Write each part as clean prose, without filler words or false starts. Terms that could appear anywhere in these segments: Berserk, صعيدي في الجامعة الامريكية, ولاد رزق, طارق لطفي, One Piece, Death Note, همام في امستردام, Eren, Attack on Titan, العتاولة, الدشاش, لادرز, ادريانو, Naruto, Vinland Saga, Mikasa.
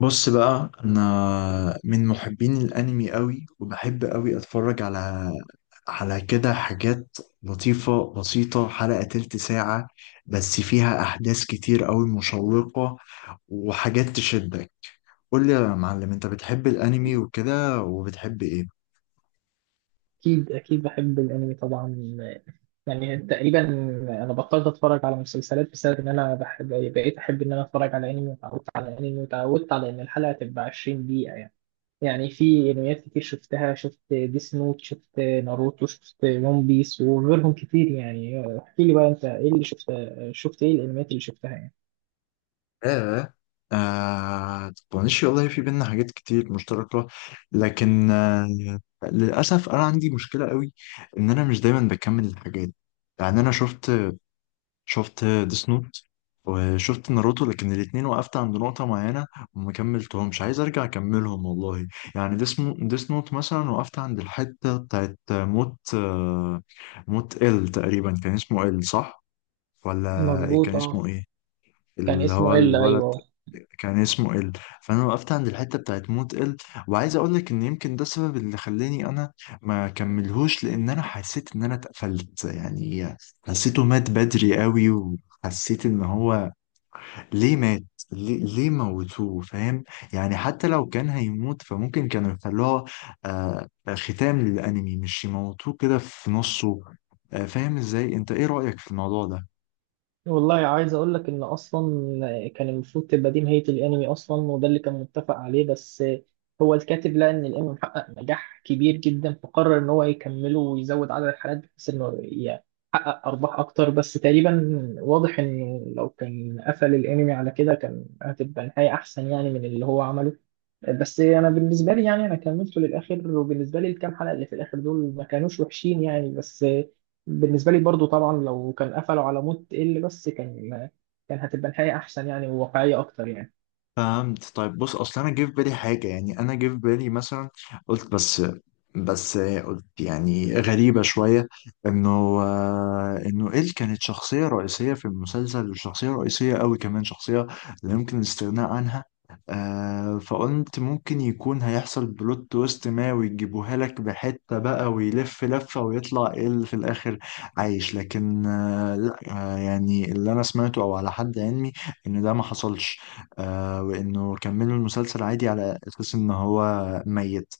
بص بقى، انا من محبين الانمي قوي، وبحب قوي اتفرج على كده حاجات لطيفة بسيطة، حلقة تلت ساعة بس فيها احداث كتير قوي مشوقة، وحاجات تشدك. قول لي يا معلم، انت بتحب الانمي وكده، وبتحب ايه؟ أكيد أكيد، بحب الأنمي طبعا. يعني تقريبا أنا بطلت أتفرج على مسلسلات بسبب إن أنا بقيت أحب إن أنا أتفرج على أنمي، وتعودت على الأنمي وتعودت على إن الحلقة تبقى 20 دقيقة. يعني في أنميات كتير شفتها، شفت ديس نوت، شفت ناروتو، شفت ون بيس وغيرهم كتير يعني. احكي لي بقى، أنت إيه اللي شفت، شفت إيه الأنميات اللي شفتها يعني؟ آه آه، طنش والله، في بينا حاجات كتير مشتركة. لكن للأسف أنا عندي مشكلة قوي، إن أنا مش دايما بكمل الحاجات. يعني أنا شفت ديس نوت، وشفت ناروتو، لكن الاتنين وقفت عند نقطة معينة، وما كملتهمش. عايز أرجع أكملهم والله. يعني ديس نوت مثلا، وقفت عند الحتة بتاعت موت، موت إل، تقريبا كان اسمه إل، صح؟ ولا إيه؟ كان مظبوطة. اسمه إيه؟ كان اللي اسمه هو إلا، الولد، أيوه. كان اسمه ال. فانا وقفت عند الحته بتاعت موت ال، وعايز اقول لك ان يمكن ده السبب اللي خلاني انا ما كملهوش، لان انا حسيت ان انا اتقفلت يعني. حسيته مات بدري قوي، وحسيت ان هو ليه مات، ليه موتوه، فاهم؟ يعني حتى لو كان هيموت، فممكن كانوا يخلوها آه ختام للانمي، مش يموتوه كده في نصه. فاهم ازاي؟ انت ايه رأيك في الموضوع ده؟ والله عايز اقول لك ان اصلا كان المفروض تبقى دي نهايه الانمي اصلا، وده اللي كان متفق عليه. بس هو الكاتب لقى ان الانمي محقق نجاح كبير جدا، فقرر ان هو يكمله ويزود عدد الحلقات بحيث انه يحقق ارباح اكتر. بس تقريبا واضح ان لو كان قفل الانمي على كده كان هتبقى نهايه احسن يعني، من اللي هو عمله. بس انا بالنسبه لي يعني انا كملته للاخر، وبالنسبه لي الكام حلقه اللي في الاخر دول ما كانوش وحشين يعني. بس بالنسبه لي برضو طبعا لو كان قفلوا على موت ال بس، كان هتبقى نهايه احسن يعني، وواقعيه اكتر يعني. فهمت. طيب بص، اصل انا جه في بالي حاجه، يعني انا جه في بالي مثلا قلت، بس قلت يعني غريبه شويه، انه إيل كانت شخصيه رئيسيه في المسلسل، وشخصيه رئيسيه قوي كمان، شخصيه لا يمكن الاستغناء عنها. فقلت ممكن يكون هيحصل بلوت تويست ما، ويجيبوها لك بحته بقى، ويلف لفه ويطلع إيل في الاخر عايش. لكن لا، يعني اللي انا سمعته او على حد علمي ان ده ما حصلش. وانه كملوا المسلسل عادي، على اساس ان هو ميت.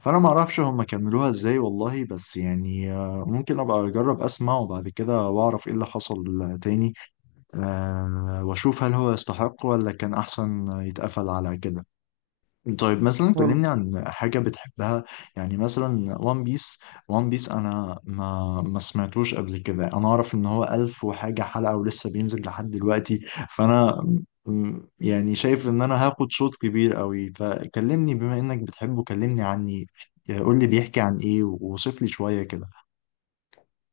فانا ما اعرفش هم كملوها ازاي والله، بس يعني ممكن ابقى اجرب اسمع وبعد كده، واعرف ايه اللي حصل تاني. واشوف هل هو يستحق، ولا كان احسن يتقفل على كده. طيب مثلا كلمني عن حاجة بتحبها، يعني مثلا وان بيس. وان بيس أنا ما سمعتوش قبل كده، أنا أعرف إن هو 1000 وحاجة حلقة، ولسه بينزل لحد دلوقتي، فأنا يعني شايف إن أنا هاخد شوط كبير قوي، فكلمني بما إنك بتحبه، كلمني عني، قول لي بيحكي عن إيه، ووصف لي شوية كده.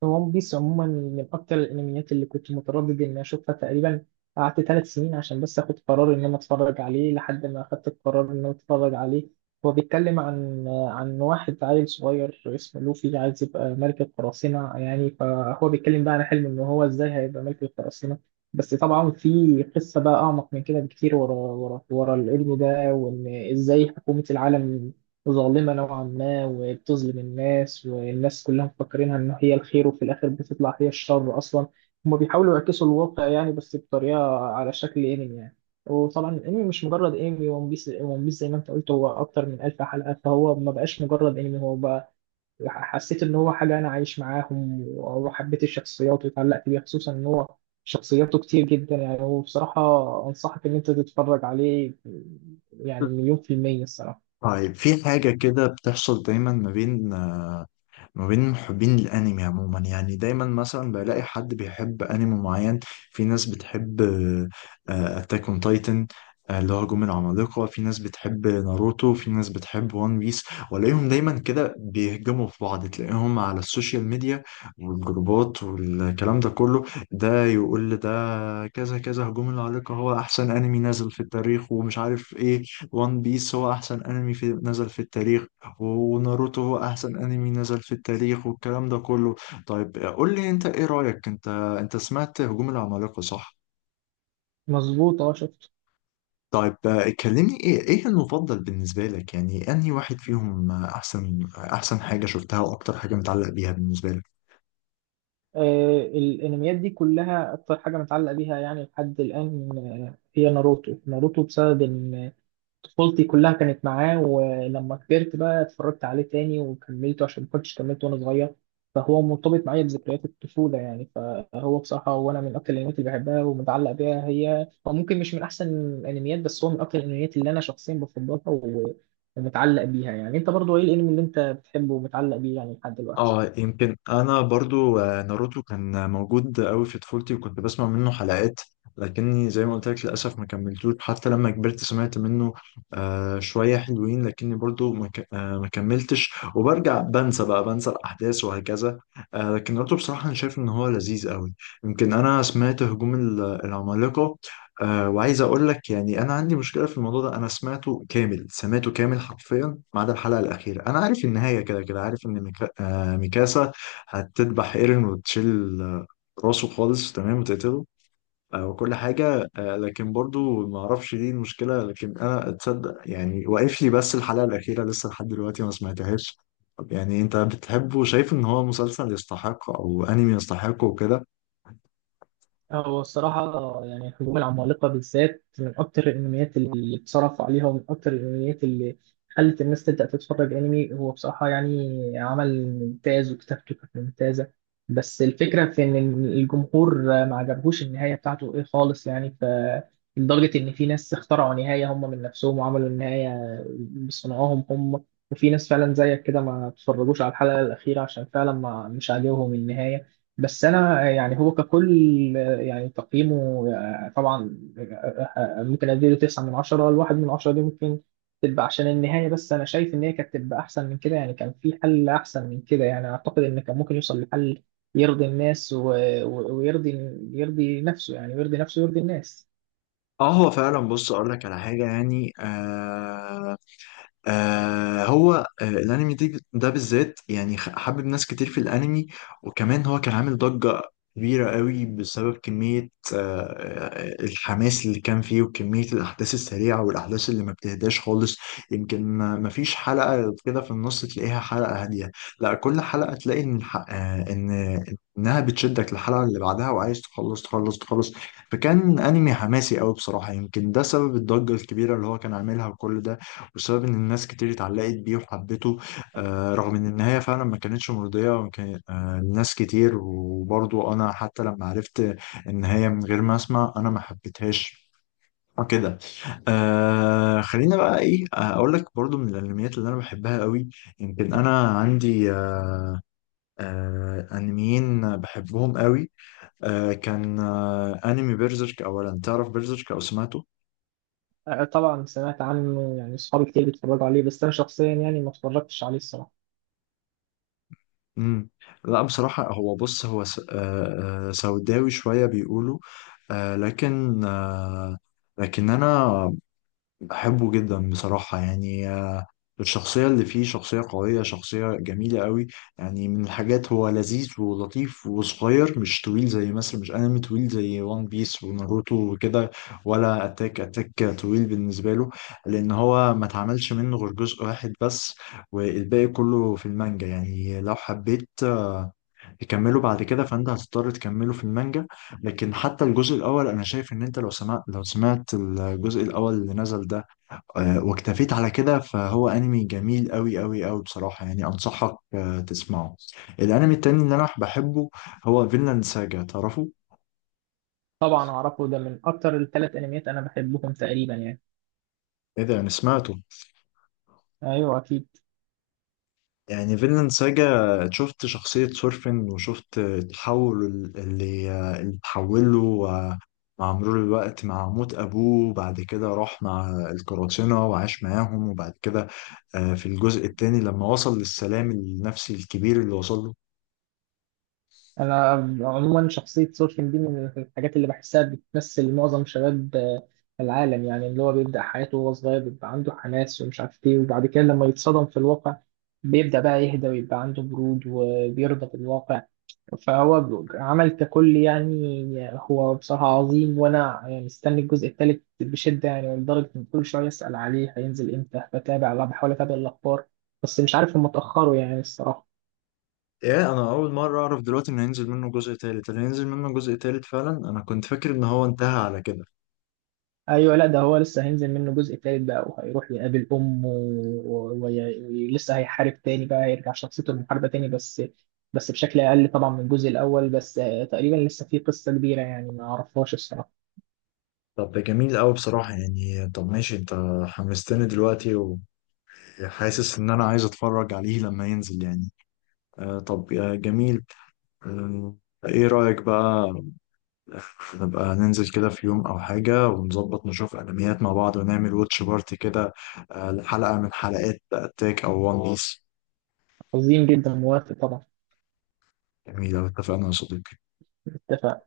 ون بيس عموما من اكتر الانميات اللي كنت متردد اني اشوفها. تقريبا قعدت 3 سنين عشان بس اخد قرار ان انا اتفرج عليه، لحد ما اخدت القرار ان انا اتفرج عليه. هو بيتكلم عن واحد عيل صغير اسمه لوفي عايز يبقى ملك القراصنة يعني، فهو بيتكلم بقى عن حلمه ان هو ازاي هيبقى ملك القراصنة. بس طبعا في قصة بقى اعمق من كده بكتير، ورا ورا ورا الابن ده، وان ازاي حكومة العالم ظالمة نوعا ما، وبتظلم الناس، والناس كلها مفكرينها إن هي الخير، وفي الآخر بتطلع هي الشر أصلا. هما بيحاولوا يعكسوا الواقع يعني، بس بطريقة على شكل أنمي يعني. وطبعا الأنمي مش مجرد أنمي، ون بيس ون بيس زي ما أنت قلت هو أكتر من 1000 حلقة، فهو ما بقاش مجرد أنمي، هو بقى حسيت إن هو حاجة أنا عايش معاهم، وحبيت الشخصيات واتعلقت بيها، خصوصا إن هو شخصياته كتير جدا يعني. هو بصراحة أنصحك إن أنت تتفرج عليه، يعني مليون في المية الصراحة. طيب، في حاجة كده بتحصل دايما ما بين محبين الانمي عموما، يعني دايما مثلا بلاقي حد بيحب انمي معين. في ناس بتحب اتاك اون تايتن اللي هو هجوم العمالقة، في ناس بتحب ناروتو، في ناس بتحب وان بيس، والاقيهم دايما كده بيهجموا في بعض، تلاقيهم على السوشيال ميديا والجروبات والكلام ده كله. ده يقول لي ده كذا كذا، هجوم العمالقة هو احسن انمي نزل في التاريخ ومش عارف ايه، وان بيس هو احسن انمي في نزل في التاريخ، وناروتو هو احسن انمي نزل في التاريخ، والكلام ده كله. طيب قول لي انت، ايه رأيك انت؟ انت سمعت هجوم العمالقة، صح؟ مظبوط، اه شفت. طيب كلمني، ايه المفضل بالنسبة لك، يعني انهي واحد فيهم؟ احسن حاجة شفتها، واكتر حاجة متعلق بيها بالنسبة لك؟ آه، الانميات دي كلها اكتر حاجه متعلقه بيها يعني لحد الان، هي ناروتو. ناروتو بسبب ان طفولتي كلها كانت معاه، ولما كبرت بقى اتفرجت عليه تاني وكملته عشان ما كنتش كملته وانا صغير. فهو مرتبط معايا بذكريات الطفوله يعني، فهو بصراحه وانا من اكتر الانميات اللي بحبها ومتعلق بيها. هي هو ممكن مش من احسن الانميات، بس هو من اكتر الانميات اللي انا شخصيا بفضلها ومتعلق بيها يعني. انت برضو ايه الانمي اللي انت بتحبه ومتعلق بيه يعني لحد دلوقتي؟ اه يمكن انا برضو ناروتو كان موجود قوي في طفولتي، وكنت بسمع منه حلقات، لكني زي ما قلت لك للاسف ما كملتوش. حتى لما كبرت سمعت منه شويه حلوين، لكني برضو ما ك- آه، ما كملتش، وبرجع بنسى بقى الاحداث وهكذا. لكن ناروتو بصراحه انا شايف ان هو لذيذ قوي. يمكن انا سمعت هجوم العمالقه، وعايز اقول لك يعني انا عندي مشكله في الموضوع ده. انا سمعته كامل، سمعته كامل حرفيا ما عدا الحلقه الاخيره. انا عارف النهايه كده كده، عارف ان ميكاسا هتذبح ايرين، وتشيل راسه خالص تمام، وتقتله. وكل حاجه. لكن برضو ما اعرفش، دي المشكله، لكن انا اتصدق يعني واقف لي بس الحلقه الاخيره، لسه لحد دلوقتي ما سمعتهاش. طب يعني انت بتحبه وشايف ان هو مسلسل يستحق، او انمي يستحقه وكده؟ هو الصراحة يعني الهجوم العمالقة بالذات من أكتر الأنميات اللي اتصرف عليها، ومن أكتر الأنميات اللي خلت الناس تبدأ تتفرج أنمي. هو بصراحة يعني عمل ممتاز، وكتابته كانت ممتازة. بس الفكرة في إن الجمهور ما عجبهوش النهاية بتاعته إيه خالص يعني، ف لدرجة إن في ناس اخترعوا نهاية هم من نفسهم، وعملوا النهاية بصنعهم هم. وفي ناس فعلا زيك كده ما اتفرجوش على الحلقة الأخيرة عشان فعلا ما مش عاجبهم النهاية. بس انا يعني هو ككل يعني تقييمه طبعا ممكن اديله 9 من 10. الواحد من عشرة دي ممكن تبقى عشان النهاية. بس أنا شايف إن هي كانت تبقى أحسن من كده يعني، كان في حل أحسن من كده يعني. أعتقد إن كان ممكن يوصل لحل يرضي الناس ويرضي، يرضي نفسه يعني، ويرضي نفسه ويرضي الناس. اه هو فعلا، بص اقول لك على حاجه، يعني هو الانمي ده بالذات، يعني حبب ناس كتير في الانمي، وكمان هو كان عامل ضجة كبيرة قوي، بسبب كمية آه الحماس اللي كان فيه، وكمية الأحداث السريعة، والأحداث اللي ما بتهداش خالص. يمكن ما فيش حلقة كده في النص تلاقيها حلقة هادية، لا، كل حلقة تلاقي إن الح- آه إن إنها بتشدك للحلقة اللي بعدها، وعايز تخلص تخلص تخلص. فكان أنمي حماسي قوي بصراحة، يمكن ده سبب الضجة الكبيرة اللي هو كان عاملها، وكل ده بسبب ان الناس كتير اتعلقت بيه وحبته. رغم ان النهايه فعلا ما كانتش مرضيه، وكان الناس كتير، وبرضو انا حتى لما عرفت النهايه من غير ما اسمع، انا ما حبيتهاش وكده. خلينا بقى ايه، اقول لك برضو من الانميات اللي انا بحبها قوي. يمكن انا عندي انميين بحبهم قوي. كان انمي بيرزيرك اولا، تعرف بيرزيرك او سمعته؟ آه، طبعا سمعت عنه، يعني أصحابي كتير بيتفرجوا عليه، بس أنا شخصيا يعني ما اتفرجتش عليه الصراحة. امم لا بصراحة، هو بص، هو سوداوي شوية بيقولوا، آه، لكن آه، لكن أنا بحبه جدا بصراحة، يعني الشخصية اللي فيه شخصية قوية، شخصية جميلة قوي. يعني من الحاجات هو لذيذ ولطيف وصغير، مش طويل زي مثلا، مش انمي طويل زي وان بيس وناروتو وكده، ولا اتاك طويل بالنسبة له، لأن هو ما اتعملش منه غير جزء واحد بس، والباقي كله في المانجا. يعني لو حبيت تكمله بعد كده، فانت هتضطر تكمله في المانجا، لكن حتى الجزء الاول انا شايف ان انت لو سمعت الجزء الاول اللي نزل ده واكتفيت على كده، فهو انمي جميل قوي قوي قوي بصراحة، يعني انصحك تسمعه. الانمي التاني اللي انا بحبه هو فينلاند ساجا، تعرفه؟ طبعا أعرفه، ده من أكتر الـ3 أنميات أنا بحبهم تقريبا يعني. ايه ده انا سمعته! أيوه أكيد. يعني فينلاند ساجا، شفت شخصية سورفن وشفت التحول اللي اتحوله مع مرور الوقت، مع موت أبوه، بعد كده راح مع القراصنة وعاش معاهم، وبعد كده في الجزء التاني لما وصل للسلام النفسي الكبير اللي وصل له. انا عموما شخصيه سورفين دي من الحاجات اللي بحسها بتمثل معظم شباب العالم يعني، اللي هو بيبدا حياته وهو صغير، بيبقى عنده حماس ومش عارف ايه، وبعد كده لما يتصدم في الواقع بيبدا بقى يهدى ويبقى عنده برود وبيرضى بالواقع. فهو عمل ككل يعني، هو بصراحه عظيم. وانا يعني مستني الجزء الثالث بشده، يعني لدرجه ان كل شويه اسال عليه هينزل امتى، بتابع، بحاول اتابع الاخبار، بس مش عارف، هم اتاخروا يعني الصراحه. ايه، انا اول مره اعرف دلوقتي ان هينزل منه جزء تالت؟ اللي هينزل منه جزء تالت فعلا؟ انا كنت فاكر ان هو انتهى على كده. ايوه، لا ده هو لسه هينزل منه جزء تالت بقى، وهيروح يقابل امه ولسه هيحارب تاني بقى، هيرجع شخصيته المحاربه تاني. بس بشكل اقل طبعا من الجزء الاول، بس تقريبا لسه في قصه كبيره يعني ما اعرفهاش الصراحه. طب ده جميل قوي بصراحه، يعني طب ماشي، انت حمستني دلوقتي، وحاسس ان انا عايز اتفرج عليه لما ينزل يعني. طب يا جميل، آه ايه رايك بقى نبقى ننزل كده في يوم او حاجه، ونظبط نشوف انميات مع بعض، ونعمل واتش بارتي كده، لحلقه من حلقات اتاك او وان خلاص بيس؟ عظيم جدا، موافق طبعا. جميل أوي، اتفقنا يا صديقي. اتفق.